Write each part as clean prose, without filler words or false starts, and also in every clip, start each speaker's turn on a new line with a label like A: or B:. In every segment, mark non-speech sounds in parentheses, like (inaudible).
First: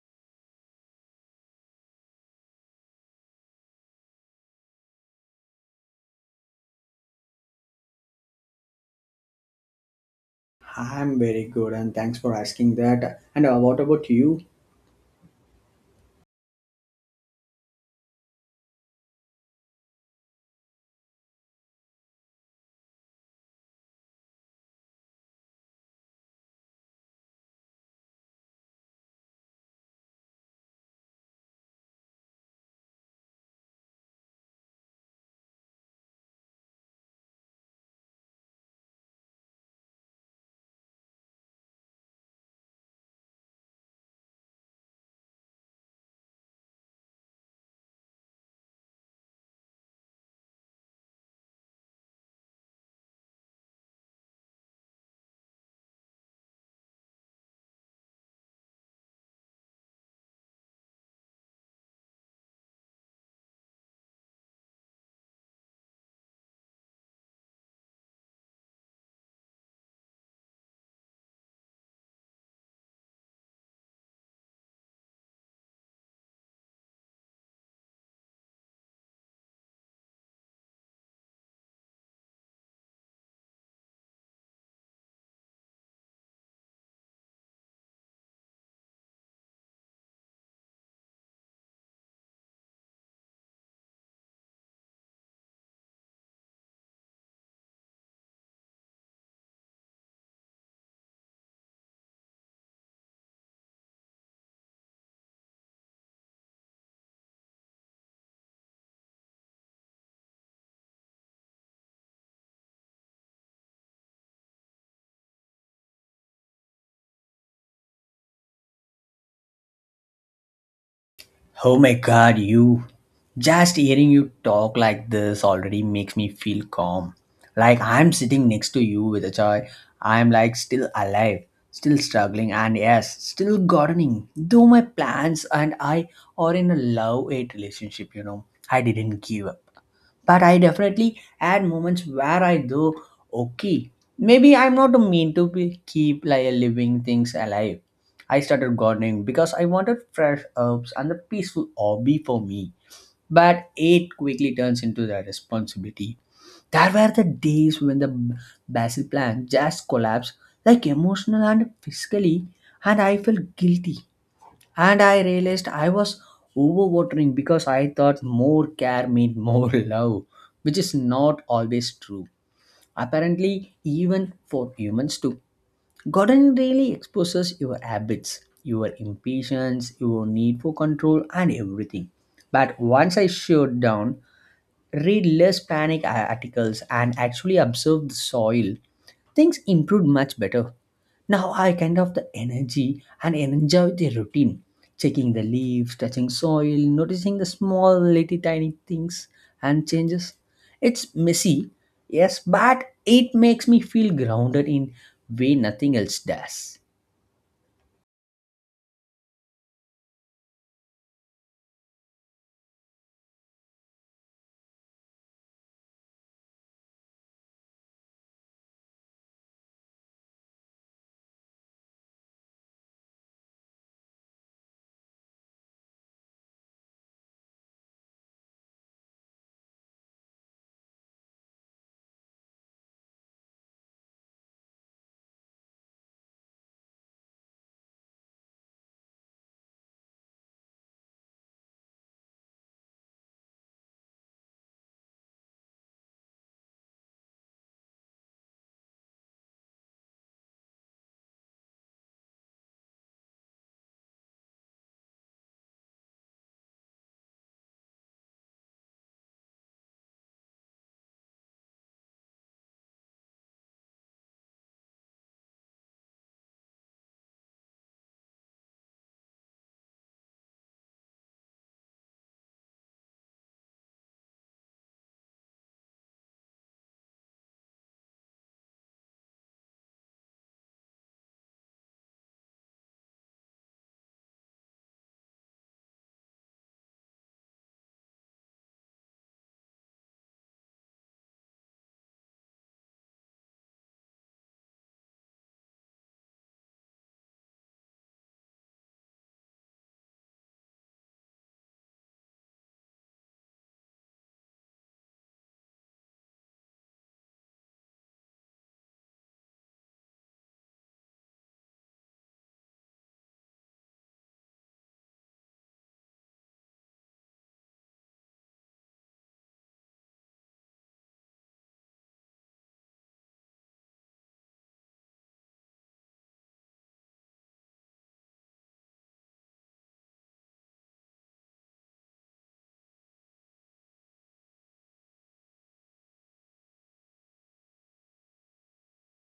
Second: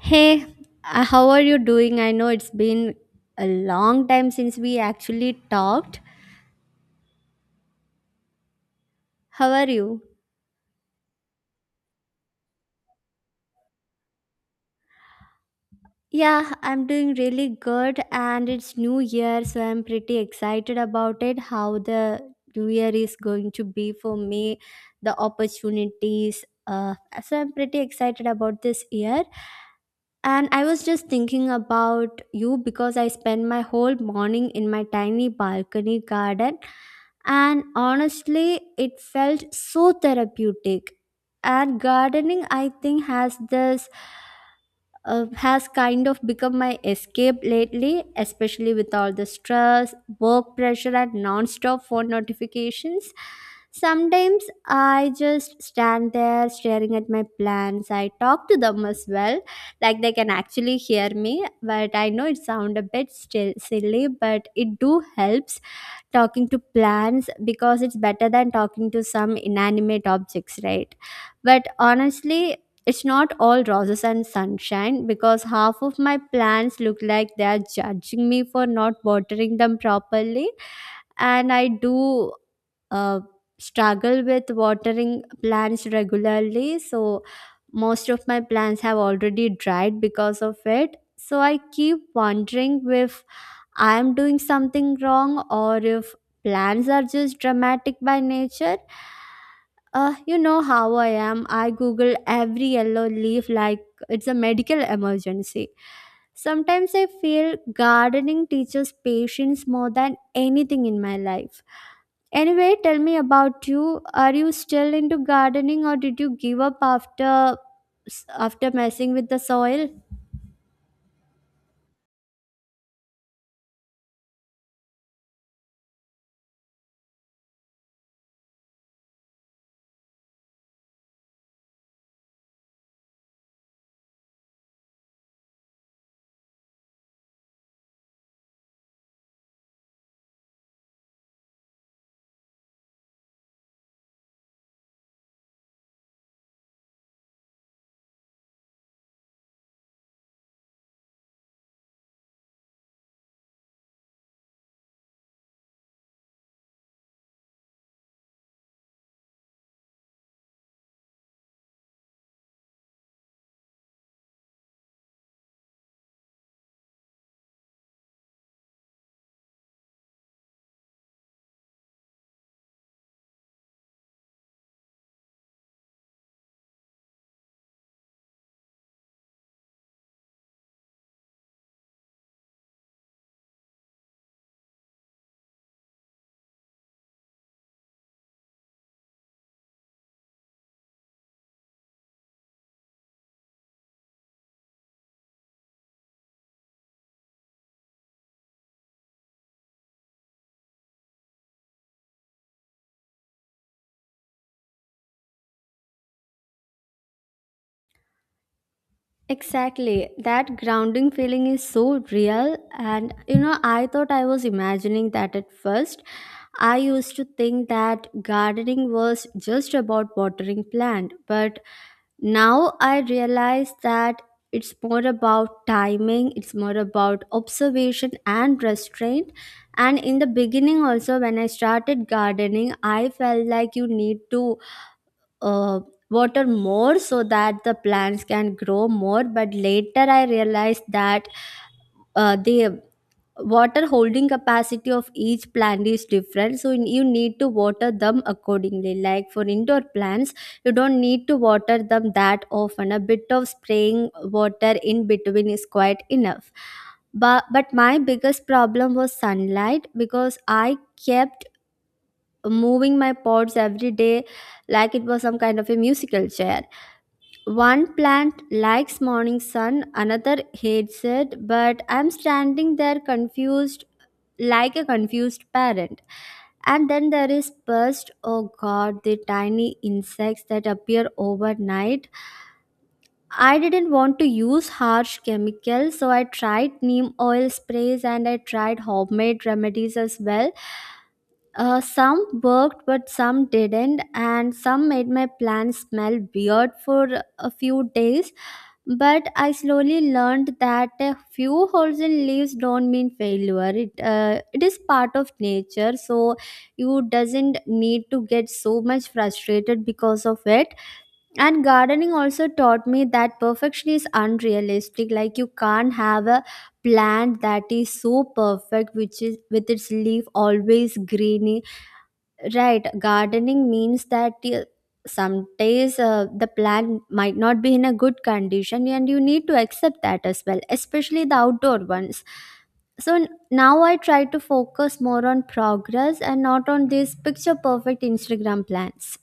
A: Hey, how are you doing? I know it's been a long time since we actually talked. How are you?
B: I'm very good and thanks for asking that. And what about you?
A: Yeah, I'm doing really good and it's new year so I'm pretty excited about it how the new year is going to be for me, the opportunities, so I'm pretty excited about this year. And I was just thinking about you because I spend my whole morning in my tiny balcony garden. And honestly, it felt so therapeutic. And gardening, I think, has this, has kind of become my escape lately, especially with all the stress, work pressure, and non-stop phone notifications. Sometimes I just stand there staring at my plants. I talk to them as well, like they can actually hear me. But I know it sound a bit still silly, but it do helps talking to plants because it's better than talking to some inanimate objects, right? But honestly, it's not all roses and sunshine because half of my plants look like they are judging me for not watering them properly. And I do, uh, struggle with watering plants regularly, so most of my plants have already dried because of it. So I keep wondering if I am doing something wrong or if plans are just dramatic by nature. You know how I am. I Google every yellow leaf like it's a medical emergency. Sometimes I feel gardening teaches patience more than anything in my life. Anyway, tell me about you. Are you still into gardening or did you give up after messing with the soil?
B: Oh my god, you. Just hearing you talk like this already makes me feel calm. Like I'm sitting next to you with a joy. I'm like still alive, still struggling, and yes, still gardening. Though my plans and I are in a love hate relationship, you know. I didn't give but I definitely had moments where I go, okay, maybe I'm not mean to be keep like living things alive. I started gardening because I wanted fresh herbs and a peaceful hobby for me. But it quickly turns into the responsibility. There were the days when the basil plant just collapsed, like emotional and physically, and I felt guilty and I realized I was overwatering because I thought more care meant more (laughs) love, which is not always true. Apparently, even for humans too. Gardening really exposes your habits, your impatience, your need for control, and everything. But once I shut down, read less panic articles, and actually observe the soil, things improved much better. Now I kind of the energy and enjoy the routine, checking the leaves, touching soil, noticing the small little tiny things and changes. It's messy, yes, but it makes me feel grounded in way nothing else does.
A: Exactly. That grounding feeling is so real. And, you know, I thought I was imagining that at first. I used to think that gardening was just about watering plant, but now I realize that it's more about timing, it's more about observation and restraint. And in the beginning, also, when I started gardening, I felt like you need to, uh, water more so that the plants can grow more, but later I realized that, the water holding capacity of each plant is different, so you need to water them accordingly. Like for indoor plants, you don't need to water them that often. A bit of spraying water in between is quite enough. But my biggest problem was sunlight because I kept moving my pots every day like it was some kind of a musical chair. One plant likes morning sun, another hates it, but I'm standing there confused like a confused parent. And then there is pest, oh god, the tiny insects that appear overnight. I didn't want to use harsh chemicals, so I tried neem oil sprays and I tried homemade remedies as well. Some worked, but some didn't, and some made my plants smell weird for a few days. But I slowly learned that a few holes in leaves don't mean failure. It is part of nature, so you doesn't need to get so much frustrated because of it. And gardening also taught me that perfection is unrealistic. Like you can't have a plant that is so perfect, which is with its leaf always greeny. Right, gardening means that, some days, the plant might not be in a good condition, and you need to accept that as well, especially the outdoor ones. So now I try to focus more on progress and not on these picture perfect Instagram plans.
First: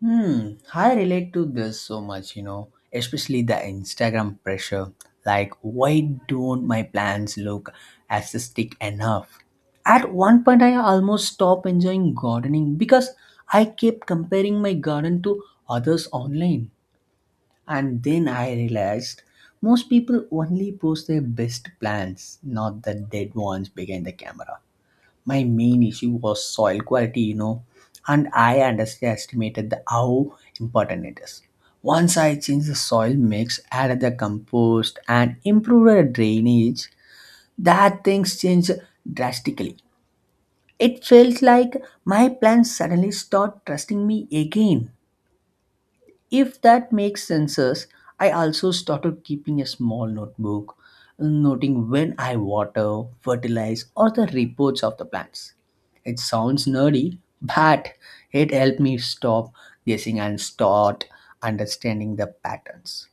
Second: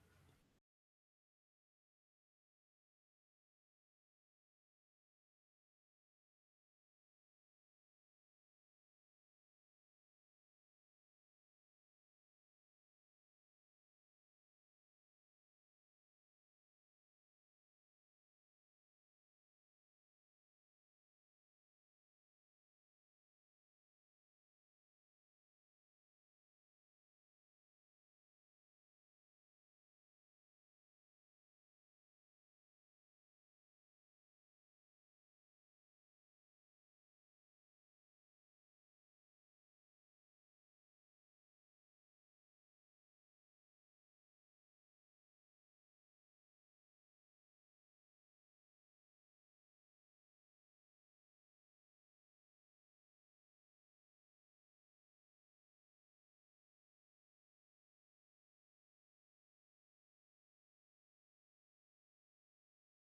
B: Hmm, I relate to this so much, you know, especially the Instagram pressure. Like, why don't my plans look aesthetic enough? At one point, I almost stopped enjoying gardening because I kept comparing my garden to others online. And then I realized most people only post their best plans, not the dead ones behind the camera. My main issue was soil quality, you know, and I underestimated the, how important it is. Once I changed the soil mix, added the compost and improved the drainage, that things changed drastically. It felt like my plants suddenly start trusting me again, if that makes senses. I also started keeping a small notebook, noting when I water, fertilize, or the reports of the plants. It sounds nerdy, but it helped me stop guessing and start understanding the patterns.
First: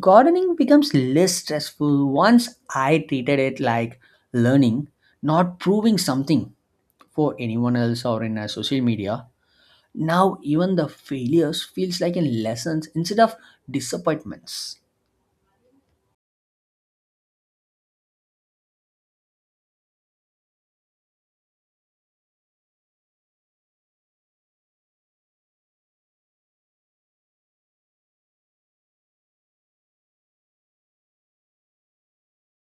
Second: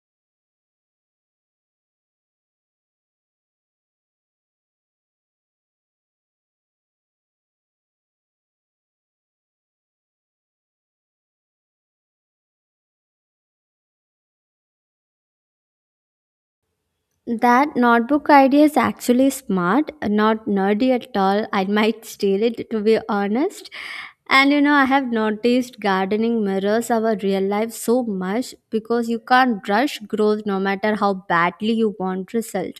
B: Gardening becomes less stressful once I treated it like learning, not proving something for anyone else or in a social media. Now even the failures feels like in lessons instead of disappointments.
A: That notebook idea is actually smart, not nerdy at all. I might steal it to be honest. And you know, I have noticed gardening mirrors our real life so much because you can't rush growth no matter how badly you want result.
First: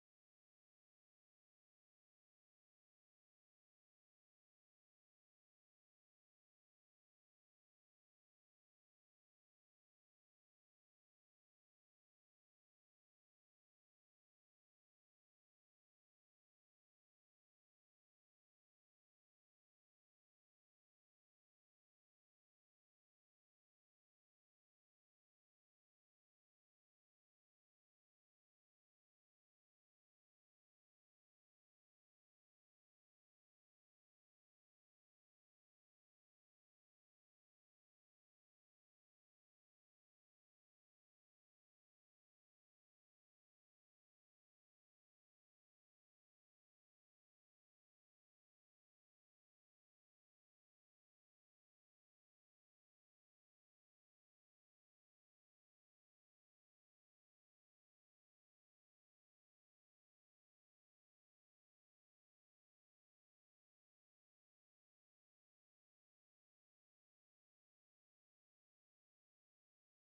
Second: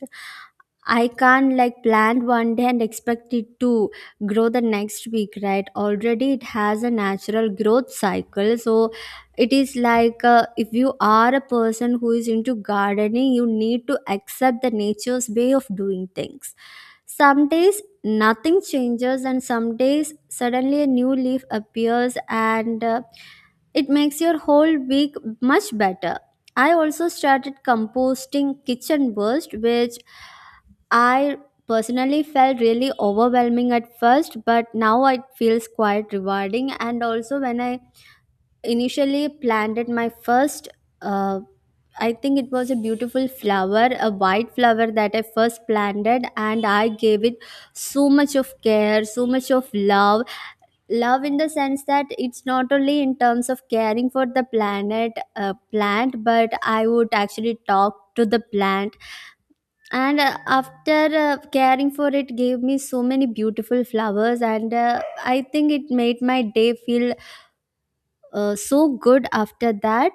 A: I can't like plant one day and expect it to grow the next week, right? Already it has a natural growth cycle. So it is like, if you are a person who is into gardening, you need to accept the nature's way of doing things. Some days nothing changes, and some days suddenly a new leaf appears and, it makes your whole week much better. I also started composting kitchen waste, which I personally felt really overwhelming at first, but now it feels quite rewarding. And also, when I initially planted my first, uh, I think it was a beautiful flower, a white flower that I first planted, and I gave it so much of care, so much of love. Love in the sense that it's not only in terms of caring for the planet, plant, but I would actually talk to the plant and, after caring for it gave me so many beautiful flowers and, I think it made my day feel, so good after that.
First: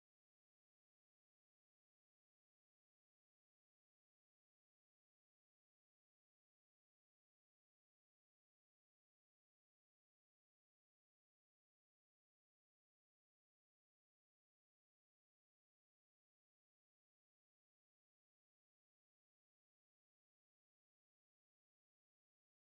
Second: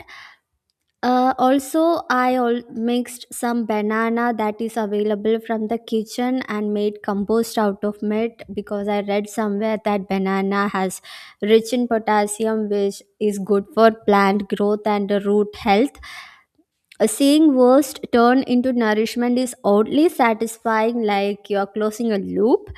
A: Also, I all mixed some banana that is available from the kitchen and made compost out of it because I read somewhere that banana has rich in potassium, which is good for plant growth and, root health. A seeing worst turn into nourishment is oddly satisfying, like you're closing a loop.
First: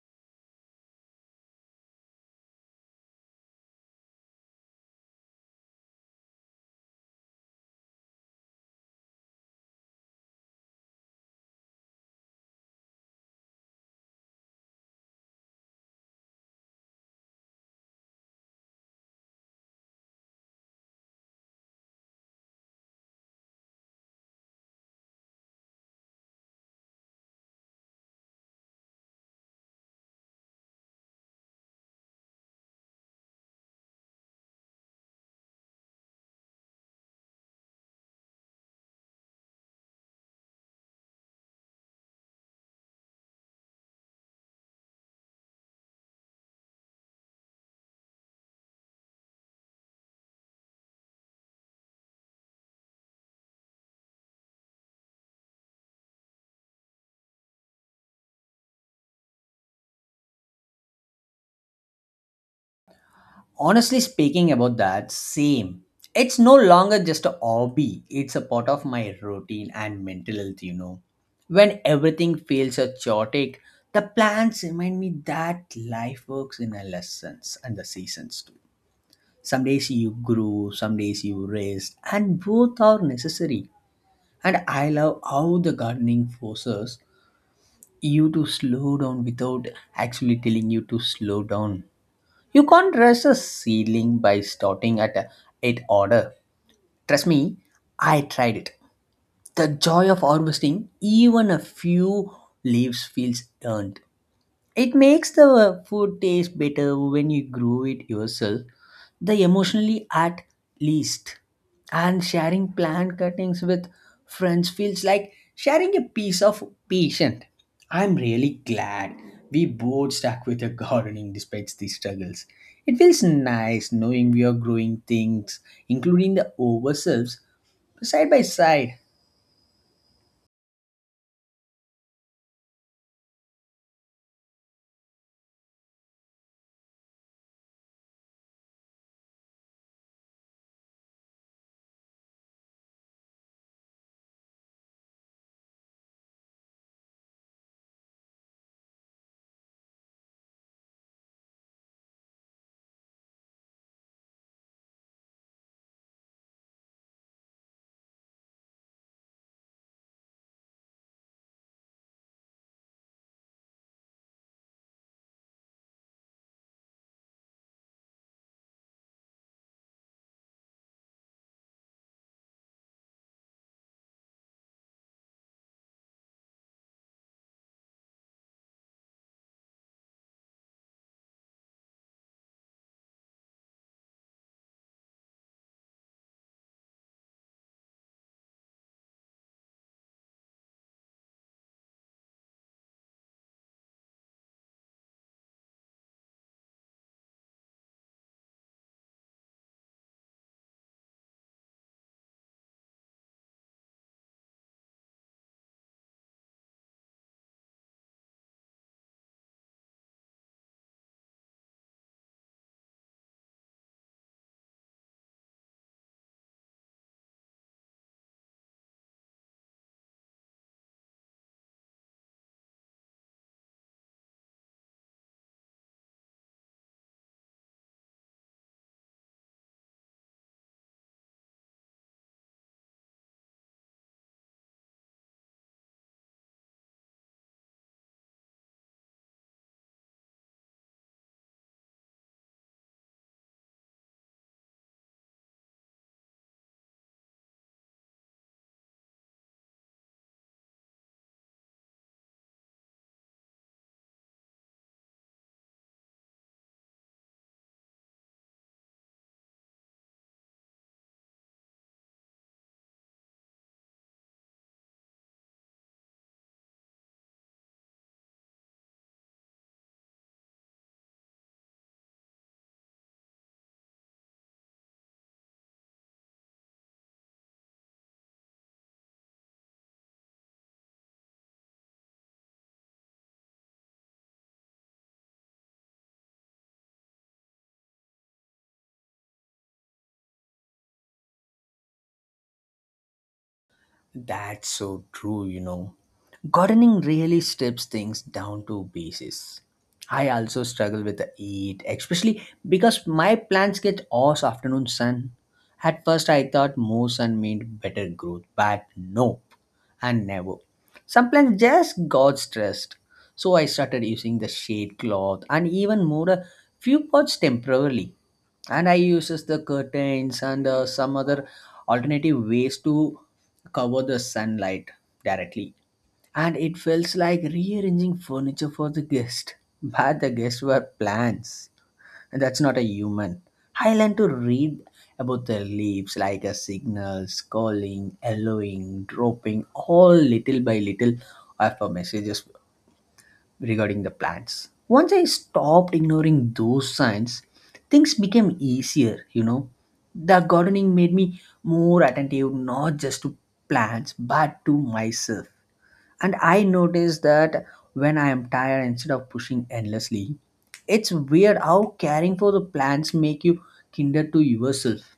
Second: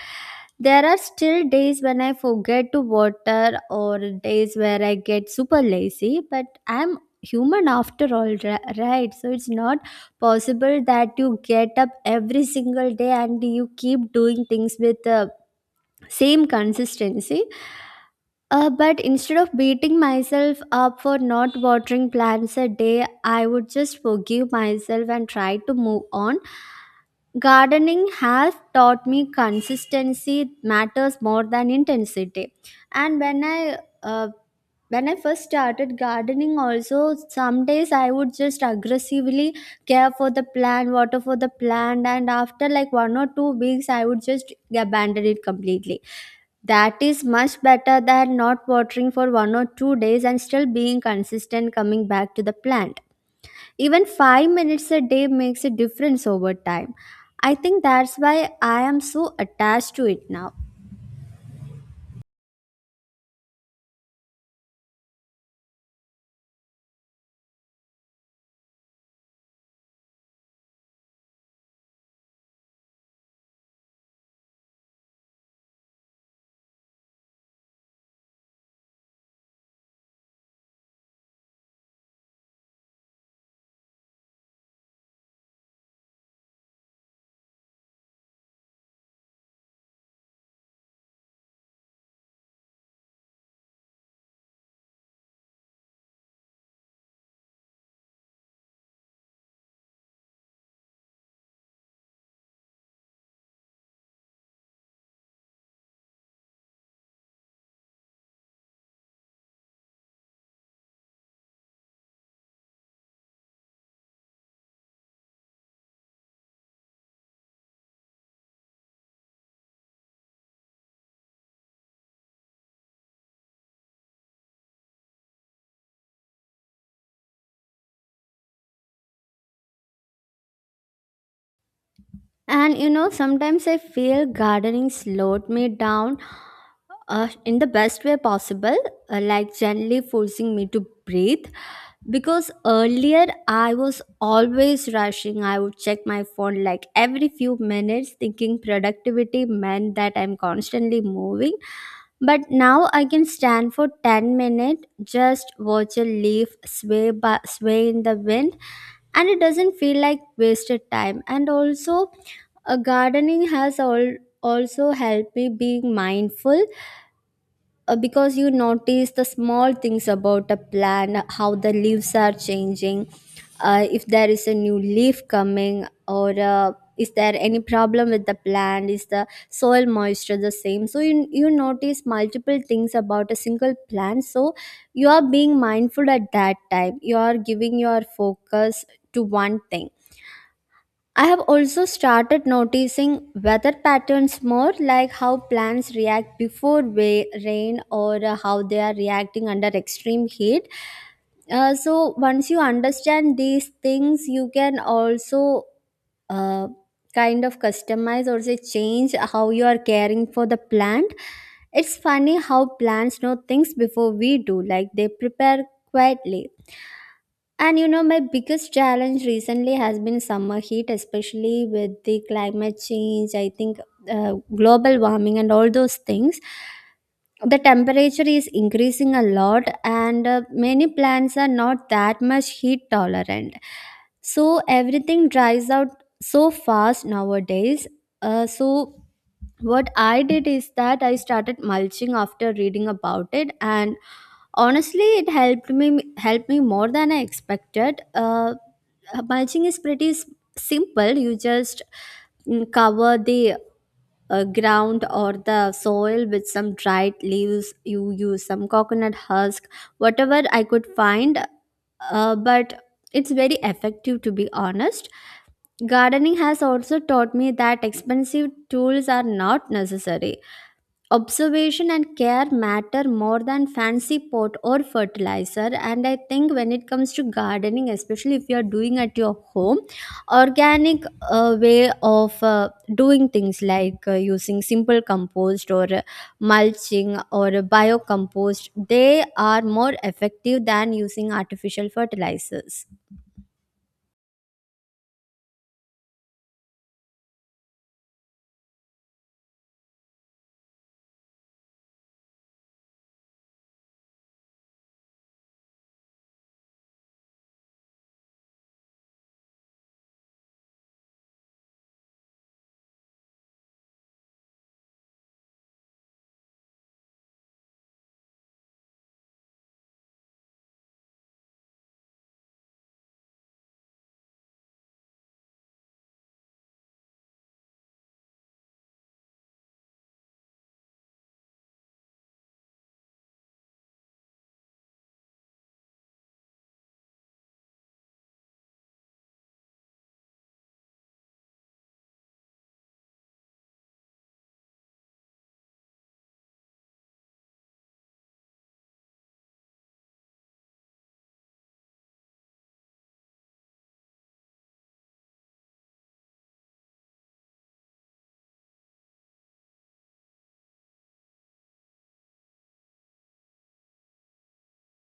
A: There are still days when I forget to water or days where I get super lazy, but I'm human after all, right? So it's not possible that you get up every single day and you keep doing things with the same consistency. But instead of beating myself up for not watering plants a day, I would just forgive myself and try to move on. Gardening has taught me consistency matters more than intensity. And when I first started gardening, also some days I would just aggressively care for the plant, water for the plant, and after like one or two weeks, I would just abandon it completely. That is much better than not watering for one or two days and still being consistent coming back to the plant. Even 5 minutes a day makes a difference over time. I think that's why I am so attached to it now.
B: Honestly speaking about that, same. It's no longer just a hobby, it's a part of my routine and mental health, you know. When everything feels so chaotic, the plans remind me that life works in a lessons and the seasons too. Some days you grow, some days you rest, and both are necessary. And I love how the gardening forces you to slow down without actually telling you to slow down. You can't rush a ceiling by starting at a, at order. Trust me, I tried it. The joy of harvesting even a few leaves feels earned. It makes the food taste better when you grow it yourself, the emotionally at least. And sharing plant cuttings with friends feels like sharing a piece of patient. I'm really glad we both stuck with the gardening despite the struggles. It feels nice knowing we are growing things, including the ourselves, side by side.
A: And you know, sometimes I feel gardening slowed me down, in the best way possible, like gently forcing me to breathe. Because earlier I was always rushing. I would check my phone like every few minutes, thinking productivity meant that I'm constantly moving. But now I can stand for 10 minutes, just watch a leaf sway in the wind, and it doesn't feel like wasted time. And also, gardening has all also helped me being mindful, because you notice the small things about a plant, how the leaves are changing, if there is a new leaf coming or, is there any problem with the plant, is the soil moisture the same, so you notice multiple things about a single plant, so you are being mindful at that time, you are giving your focus to one thing. I have also started noticing weather patterns more, like how plants react before rain or, how they are reacting under extreme heat. So, once you understand these things, you can also, uh, kind of customize or say change how you are caring for the plant. It's funny how plants know things before we do, like they prepare quietly. And you know, my biggest challenge recently has been summer heat, especially with the climate change. I think, global warming and all those things. The temperature is increasing a lot, and, many plants are not that much heat tolerant. So everything dries out so fast nowadays. So what I did is that I started mulching after reading about it, and honestly it helped me more than I expected. Mulching is pretty simple. You just, cover the, ground or the soil with some dried leaves, you use some coconut husk, whatever I could find. But it's very effective to be honest. Gardening has also taught me that expensive tools are not necessary. Observation and care matter more than fancy pot or fertilizer. And I think when it comes to gardening, especially if you are doing at your home, organic, way of doing things like, using simple compost or, mulching or, biocompost, they are more effective than using artificial fertilizers.
B: That's so true, you know. Gardening really strips things down to basis. I also struggle with the heat, especially because my plants get all afternoon sun. At first, I thought more sun meant better growth, but nope, and never. Some plants just got stressed, so I started using the shade cloth and even more a few pots temporarily, and I uses the curtains and some other alternative ways to cover the sunlight directly. And it feels like rearranging furniture for the guest, but the guests were plants and that's not a human. I learned to read about the leaves like a signals calling allowing dropping all little by little of a messages regarding the plants. Once I stopped ignoring those signs, things became easier, you know. The gardening made me more attentive not just to plants but to myself. And I noticed that when I am tired instead of pushing endlessly, it's weird how caring for the plants make you kinder to yourself.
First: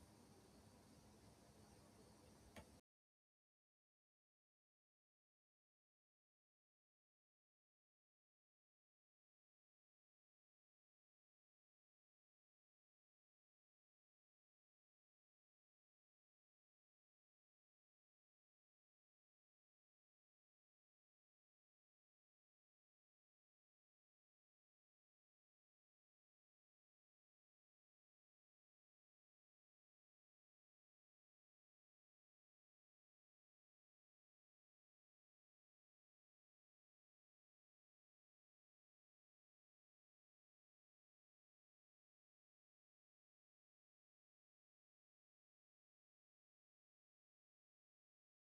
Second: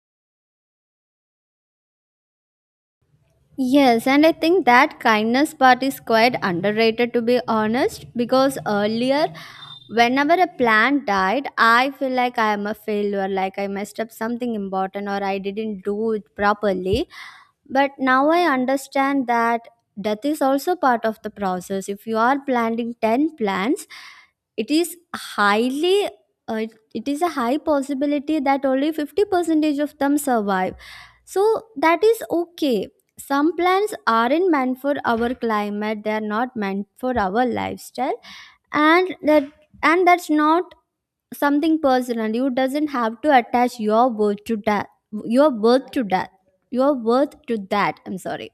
A: Yes, and I think that kindness part is quite underrated to be honest, because earlier whenever a plant died, I feel like I am a failure, like I messed up something important or I didn't do it properly. But now I understand that death is also part of the process. If you are planting 10 plants, it is highly, it is a high possibility that only 50 percentage of them survive. So that is okay. Some plants aren't meant for our climate, they are not meant for our lifestyle, and that and that's not something personal. You doesn't have to attach your worth to that your worth to that. your worth to that. I'm sorry.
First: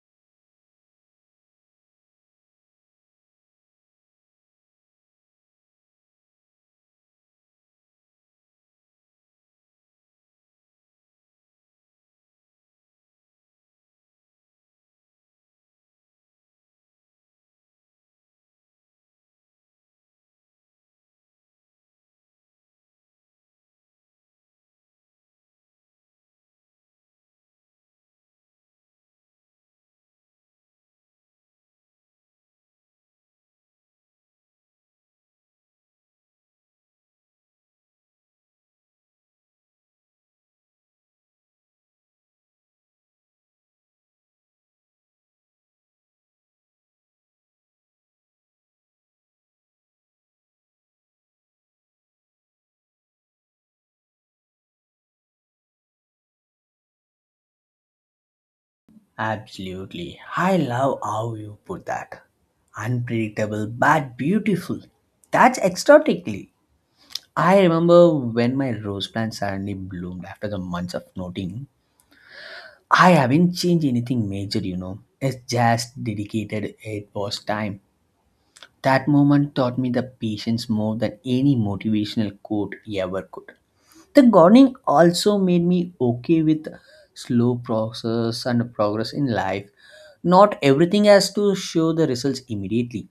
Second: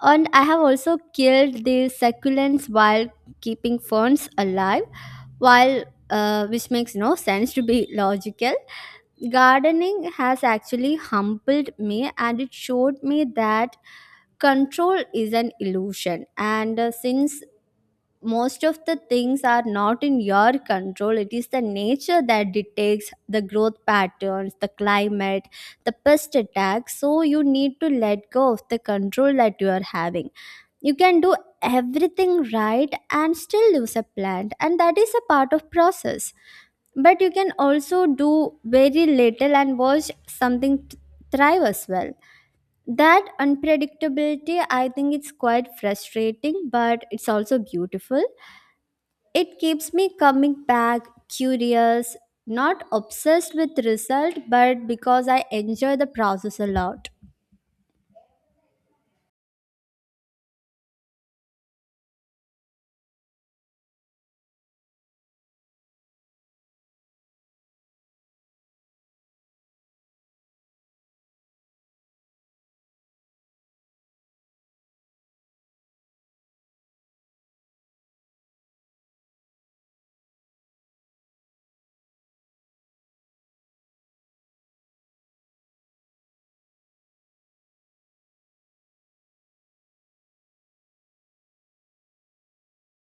A: And I have also killed the succulents while keeping ferns alive, while which makes no sense to be logical. Gardening has actually humbled me and it showed me that control is an illusion. And since most of the things are not in your control, it is the nature that dictates the growth patterns, the climate, the pest attacks. So you need to let go of the control that you are having. You can do everything right and still lose a plant, and that is a part of process, but you can also do very little and watch something thrive as well. That unpredictability, I think it's quite frustrating, but it's also beautiful. It keeps me coming back, curious, not obsessed with result, but because I enjoy the process a lot.
B: Absolutely. I love how you put that. Unpredictable but beautiful. That's exotically. I remember when my rose plant suddenly bloomed after the months of noting. I haven't changed anything major, you know. It's just dedicated it was time. That moment taught me the patience more than any motivational quote ever could. The gardening also made me okay with slow process and progress in life. Not everything has to show the results immediately.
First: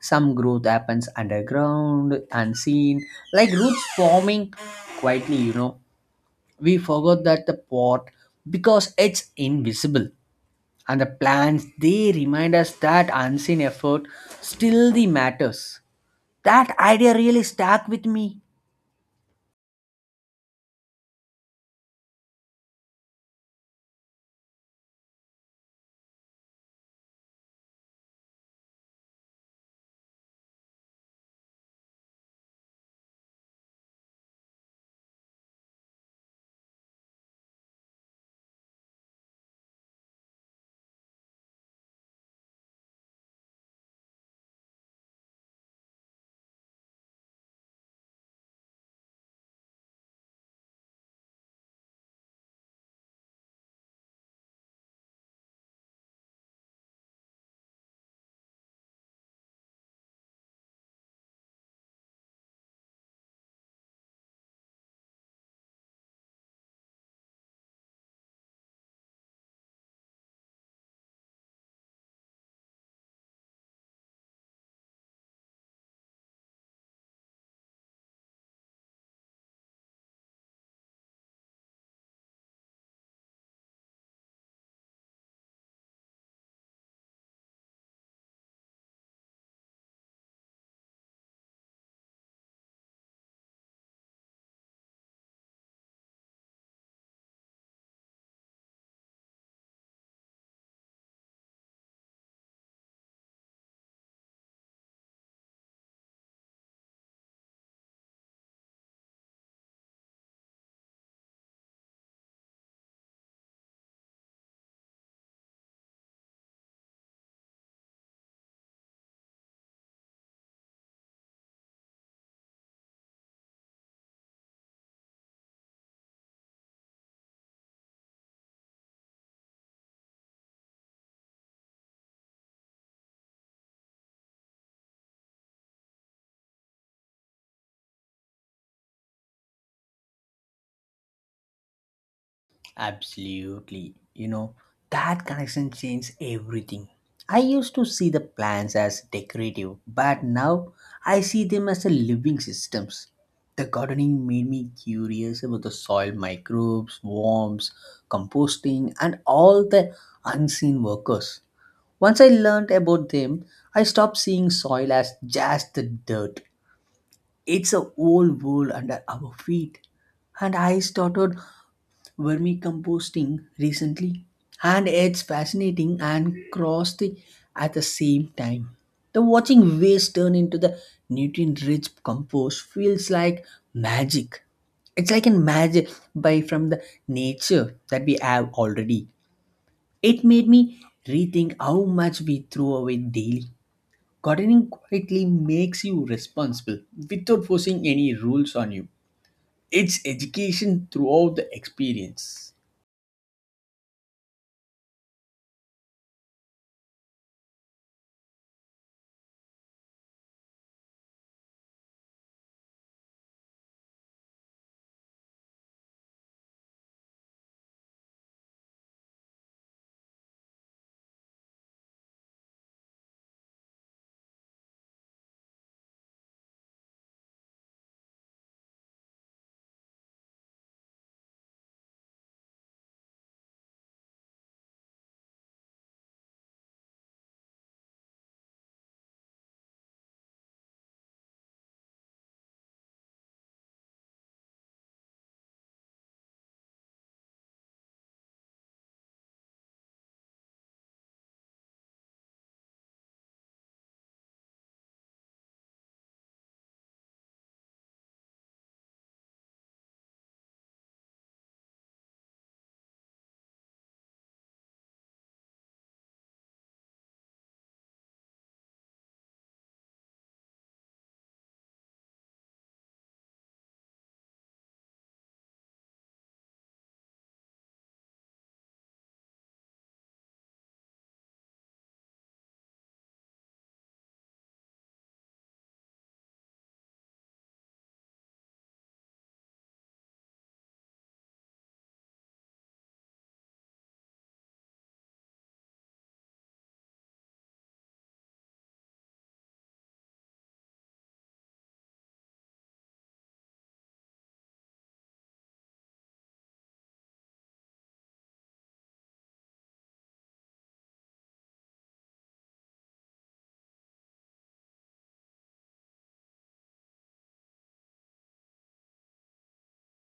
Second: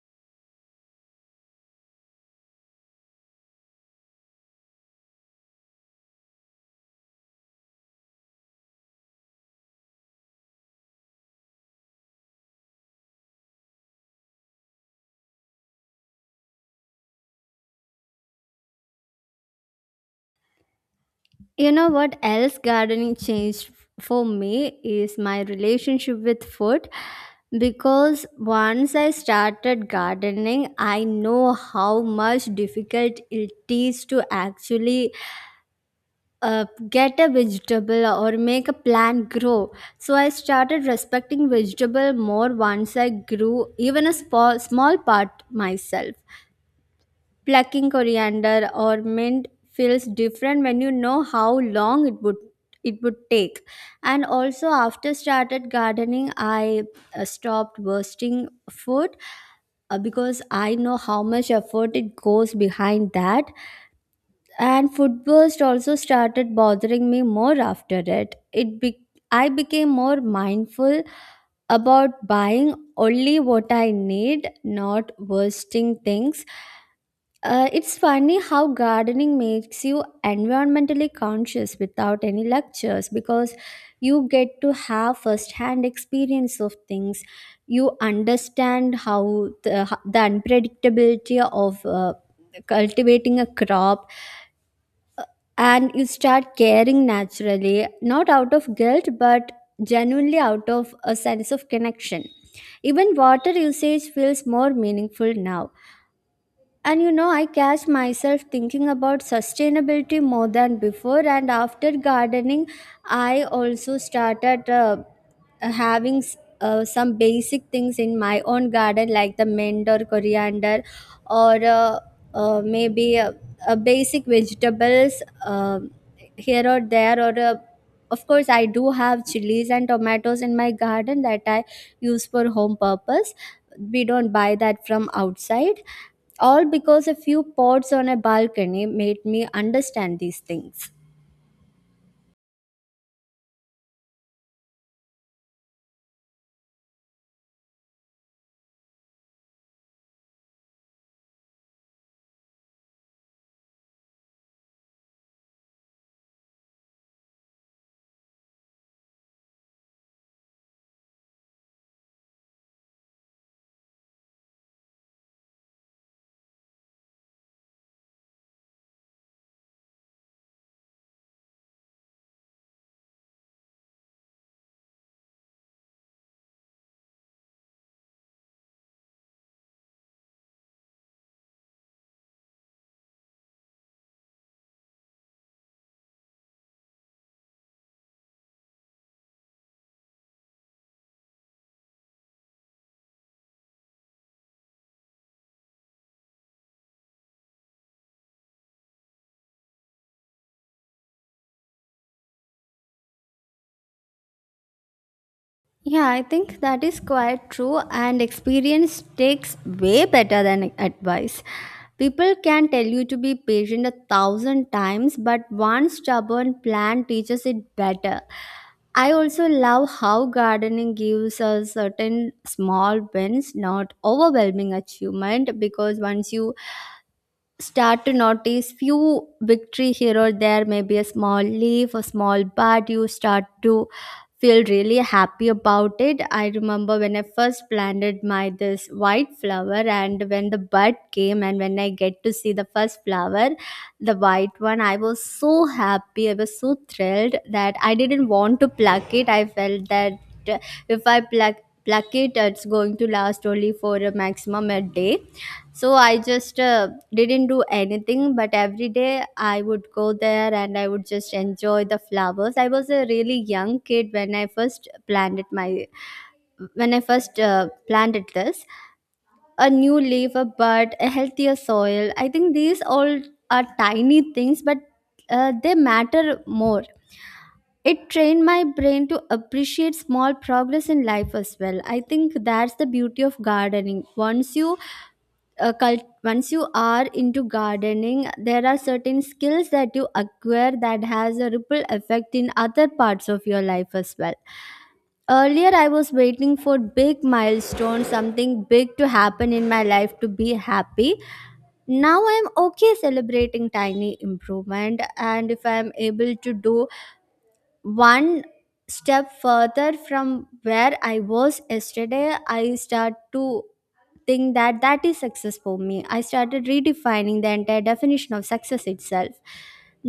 B: Some growth happens underground, unseen, like roots forming quietly, you know. We forgot that the pot because it's invisible, and the plants they remind us that unseen effort still the matters. That idea really stuck with me.
A: You know what else gardening changed for me is my relationship with food. Because once I started gardening, I know how much difficult it is to actually uh, get a vegetable or make a plant grow. So I started respecting vegetable more once I grew even a small part myself. Plucking coriander or mint feels different when you know how long it would take. And also after started gardening, I stopped wasting food, because I know how much effort it goes behind that. And food burst also started bothering me more after it. I became more mindful about buying only what I need, not wasting things. It's funny how gardening makes you environmentally conscious without any lectures, because you get to have first-hand experience of things. You understand the unpredictability of cultivating a crop, and you start caring naturally, not out of guilt, but genuinely out of a sense of connection. Even water usage feels more meaningful now, and you know, I catch myself thinking about sustainability more than before. And after gardening, I also started having some basic things in my own garden like the mint or coriander, or maybe basic vegetables, um, here or there, or of course I do have chilies and tomatoes in my garden that I use for home purpose. We don't buy that from outside, all because a few pots on a balcony made me understand these things.
B: Absolutely. You know, that connection changed everything. I used to see the plants as decorative, but now I see them as a living systems. The gardening made me curious about the soil microbes, worms, composting, and all the unseen workers. Once I learned about them, I stopped seeing soil as just the dirt. It's a whole world under our feet. And I started vermicomposting recently, and it's fascinating and caustic at the same time. The watching waste turn into the nutrient-rich compost feels like magic. It's like a magic by from the nature that we have already. It made me rethink how much we throw away daily. Gardening quietly makes you responsible without forcing any rules on you. It's education throughout the experience.
A: Yeah, I think that is quite true, and experience takes way better than advice. People can tell you to be patient a thousand times, but one stubborn plan teaches it better. I also love how gardening gives us certain small wins, not overwhelming achievement, because once you start to notice few victory here or there, maybe a small leaf, a small bud, you start to feel really happy about it. I remember when I first planted my this white flower, and when the bud came and when I get to see the first flower, the white one, I was so happy, I was so thrilled that I didn't want to pluck it. I felt that, uh, if I pluck it, it's going to last only for a maximum a day. So I just didn't do anything, but every day I would go there and I would just enjoy the flowers. I was a really young kid when I first planted my, when I first planted this, a new leaf, a bud, a healthier soil. I think these all are tiny things, but they matter more. It trained my brain to appreciate small progress in life as well. I think that's the beauty of gardening. Once you are into gardening, there are certain skills that you acquire that has a ripple effect in other parts of your life as well. Earlier I was waiting for big milestone, something big to happen in my life to be happy. Now I'm okay celebrating tiny improvement, and if I'm able to do one step further from where I was yesterday, I start to think that that is success for me. I started redefining the entire definition of success itself.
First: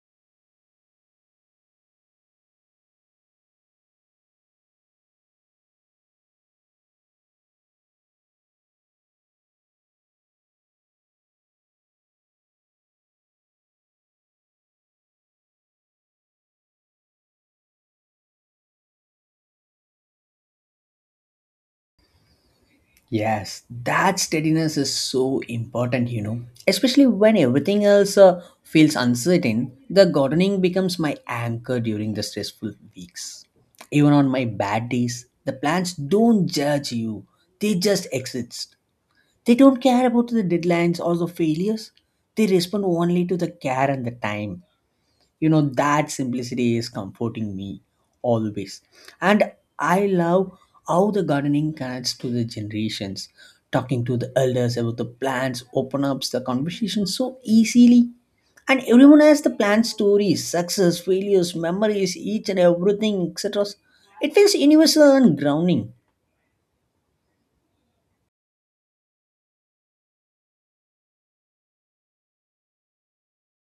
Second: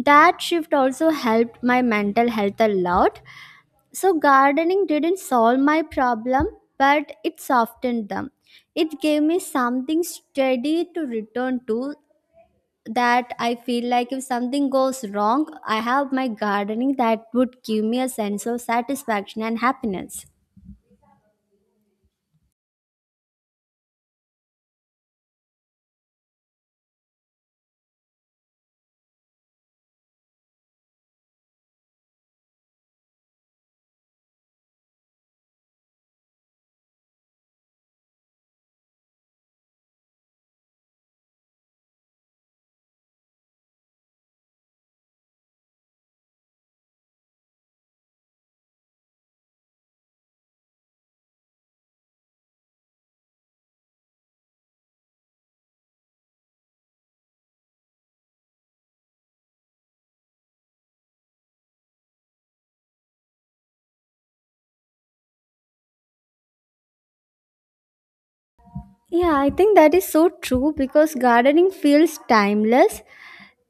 A: That shift also helped my mental health a lot. So gardening didn't solve my problem, but it softened them. It gave me something steady to return to, that I feel like if something goes wrong, I have my gardening that would give me a sense of satisfaction and happiness.
B: Yes, that steadiness is so important, you know. Especially when everything else feels uncertain, the gardening becomes my anchor during the stressful weeks. Even on my bad days, the plants don't judge you, they just exist. They don't care about the deadlines or the failures, they respond only to the care and the time. You know that simplicity is comforting me always. And I love how the gardening connects to the generations. Talking to the elders about the plants open up the conversation so easily, and everyone has the plant stories, success, failures, memories, each and everything, etc. It feels universal and grounding.
A: Yeah, I think that is so true because gardening feels timeless.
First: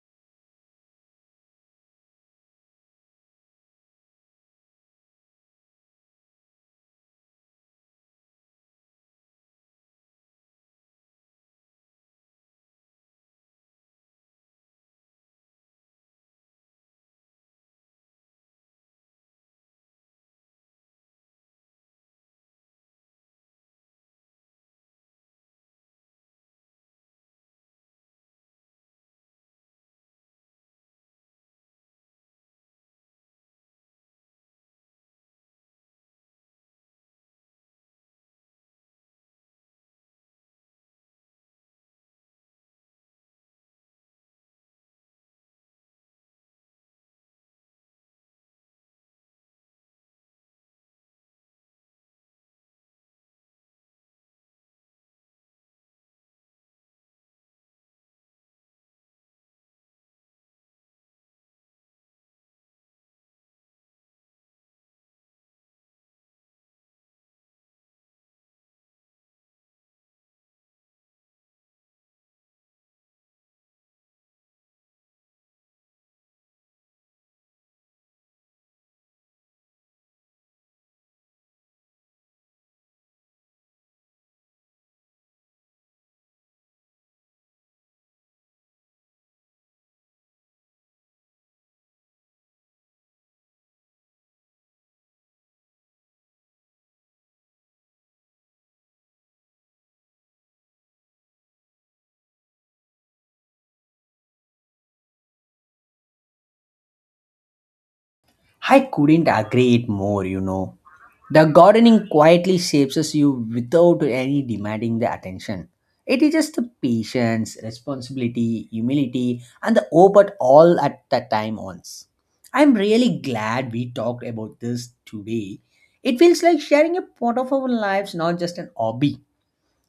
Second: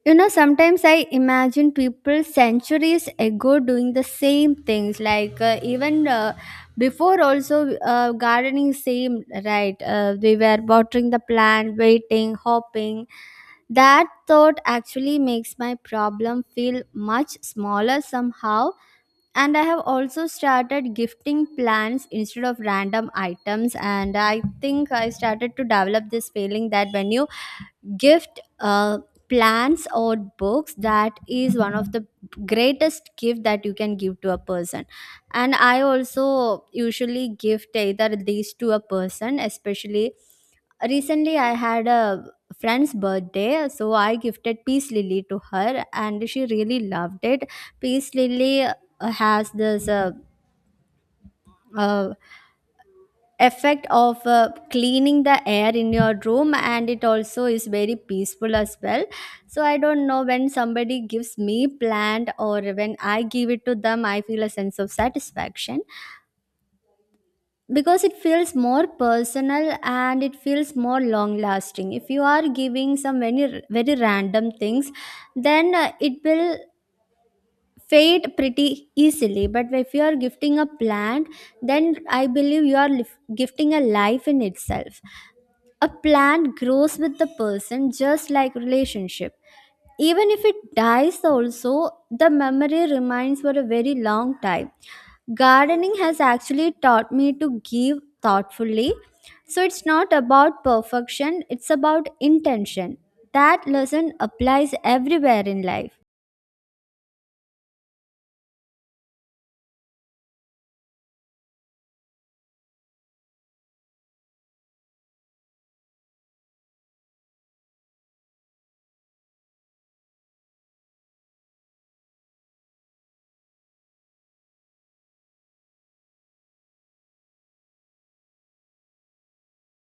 A: You know, sometimes I imagine people centuries ago doing the same things. Like, even before, also gardening same right. We were watering the plant, waiting, hopping. That thought actually makes my problem feel much smaller somehow. And I have also started gifting plants instead of random items, and I think I started to develop this feeling that when you gift, plans or books, that is one of the greatest gift that you can give to a person. And I also usually gift either these to a person, especially recently I had a friend's birthday, so I gifted peace lily to her and she really loved it. Peace lily has this uh, effect of cleaning the air in your room, and it also is very peaceful as well. So I don't know, when somebody gives me plant or when I give it to them, I feel a sense of satisfaction because it feels more personal and it feels more long lasting. If you are giving some very very random things, then it will fade pretty easily, but if you are gifting a plant, then I believe you are gifting a life in itself. A plant grows with the person just like relationship. Even if it dies also, the memory remains for a very long time. Gardening has actually taught me to give thoughtfully. So it's not about perfection, it's about intention. That lesson applies everywhere in life.
B: I couldn't agree it more, you know. The gardening quietly shapes you without any demanding the attention. It is just the patience, responsibility, humility, and the open all at the time once. I'm really glad we talked about this today. It feels like sharing a part of our lives, not just an hobby.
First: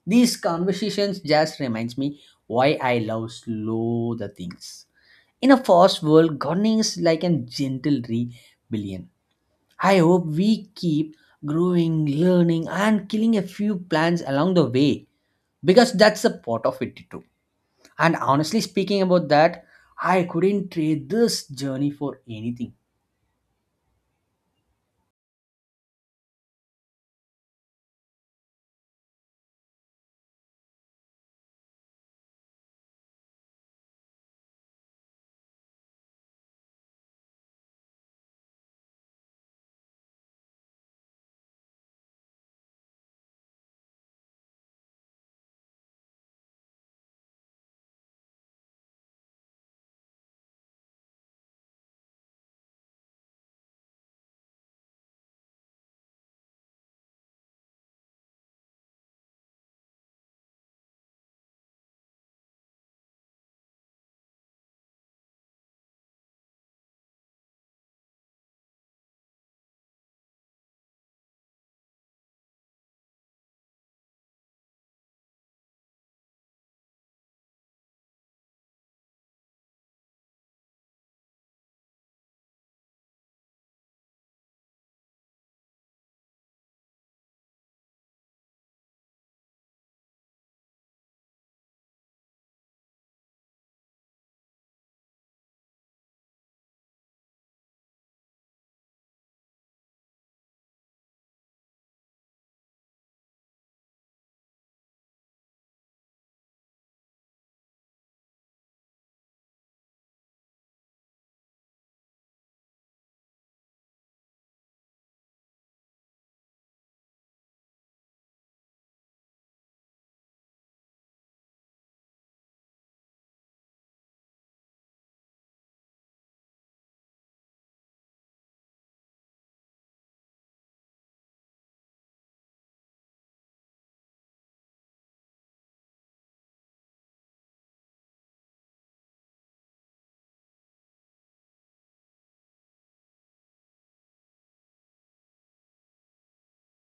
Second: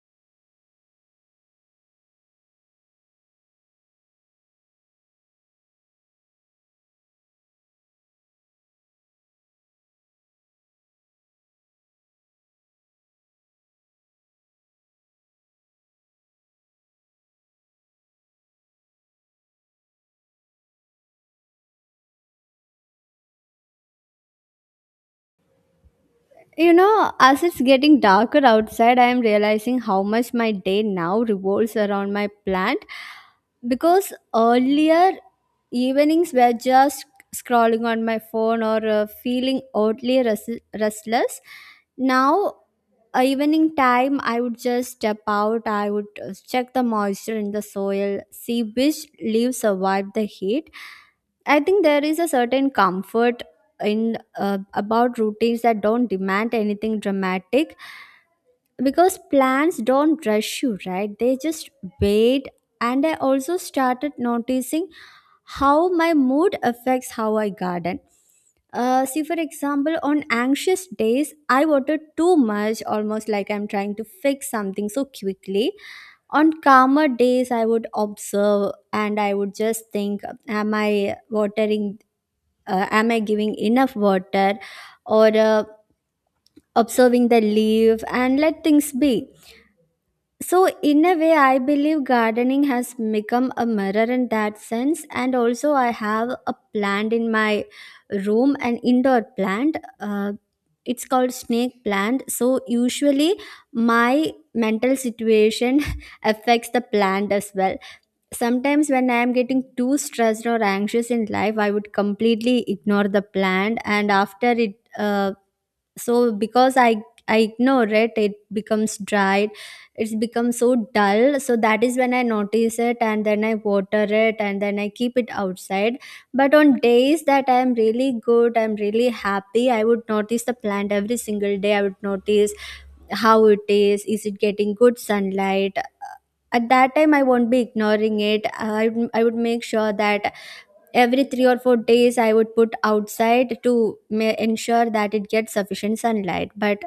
B: These conversations just reminds me why I love slow the things. In a fast world, gardening is like a gentle rebellion. I hope we keep growing, learning, and killing a few plants along the way because that's the part of it too. And honestly speaking about that, I couldn't trade this journey for anything.
A: You know, as it's getting darker outside, I am realizing how much my day now revolves around my plant. Because earlier evenings were just scrolling on my phone, or feeling oddly restless. Now, evening time, I would just step out, I would check the moisture in the soil, see which leaves survive the heat. I think there is a certain comfort in about routines that don't demand anything dramatic, because plants don't rush you right, they just wait. And I also started noticing how my mood affects how I garden. See, for example, on anxious days I water too much, almost like I'm trying to fix something so quickly. On calmer days I would observe and I would just think, am I watering, am I giving enough water, or observing the leaf and let things be. So, in a way, I believe gardening has become a mirror in that sense. And also, I have a plant in my room, an indoor plant. It's called snake plant. So, usually, my mental situation (laughs) affects the plant as well. Sometimes, when I am getting too stressed or anxious in life, I would completely ignore the plant, and after it, so because I ignore it, it becomes dried, it's become so dull. So that is when I notice it, and then I water it and then I keep it outside. But on days that I am really good, I'm really happy, I would notice the plant every single day. I would notice how it is it getting good sunlight. At that time I won't be ignoring it. I would make sure that every 3 or 4 days, I would put outside to ensure that it gets sufficient sunlight. But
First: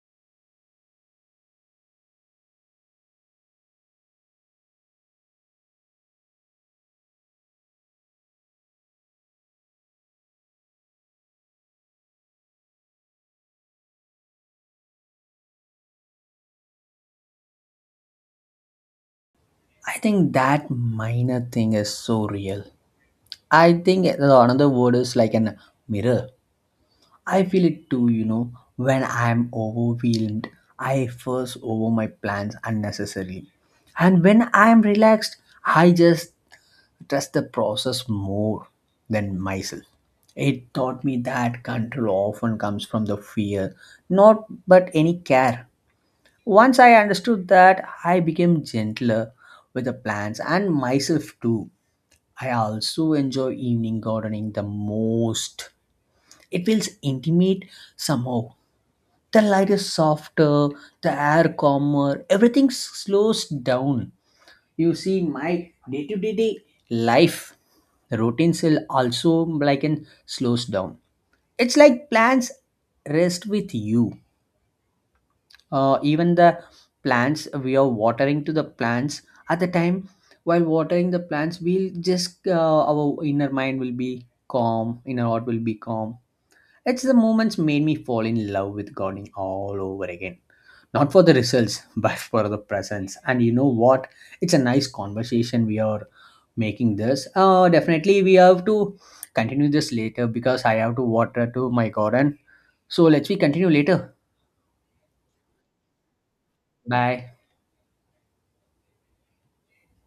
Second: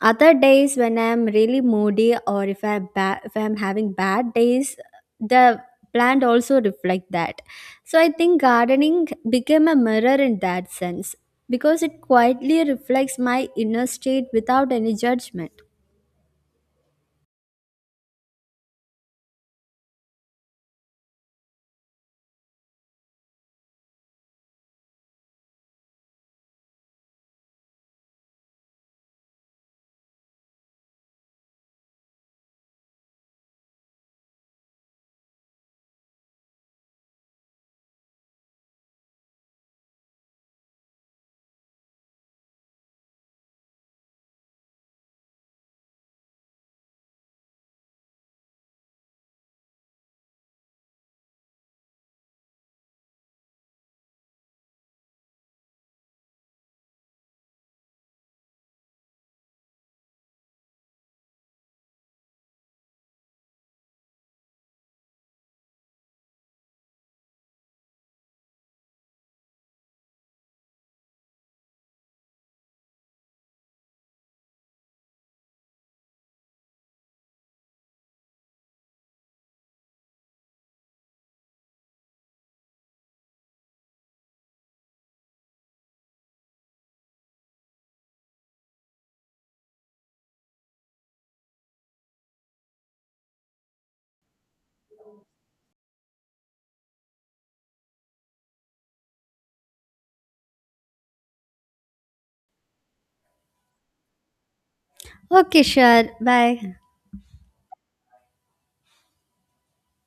A: other days, when I'm really moody or if I'm having bad days, the plant also reflect that. So I think gardening became a mirror in that sense because it quietly reflects my inner state without any judgment.
B: I think that minor thing is so real. I think the another word is like an mirror. I feel it too, you know, when I'm overwhelmed, I fuss over my plans unnecessarily. And when I'm relaxed, I just trust the process more than myself. It taught me that control often comes from the fear, not but any care. Once I understood that, I became gentler with the plants and myself too. I also enjoy evening gardening the most. It feels intimate somehow. The light is softer, the air calmer, everything slows down. You see my day-to-day life routines will also like and slows down. It's like plants rest with you. Even the plants we are watering to the plants at the time, while watering the plants we'll just our inner mind will be calm, inner heart will be calm. It's the moments made me fall in love with gardening all over again, not for the results (laughs) but for the presence. And you know what, it's a nice conversation we are making this definitely we have to continue this later because I have to water to my garden. So let's we continue later.
A: Okay, sure. Bye.
B: Bye.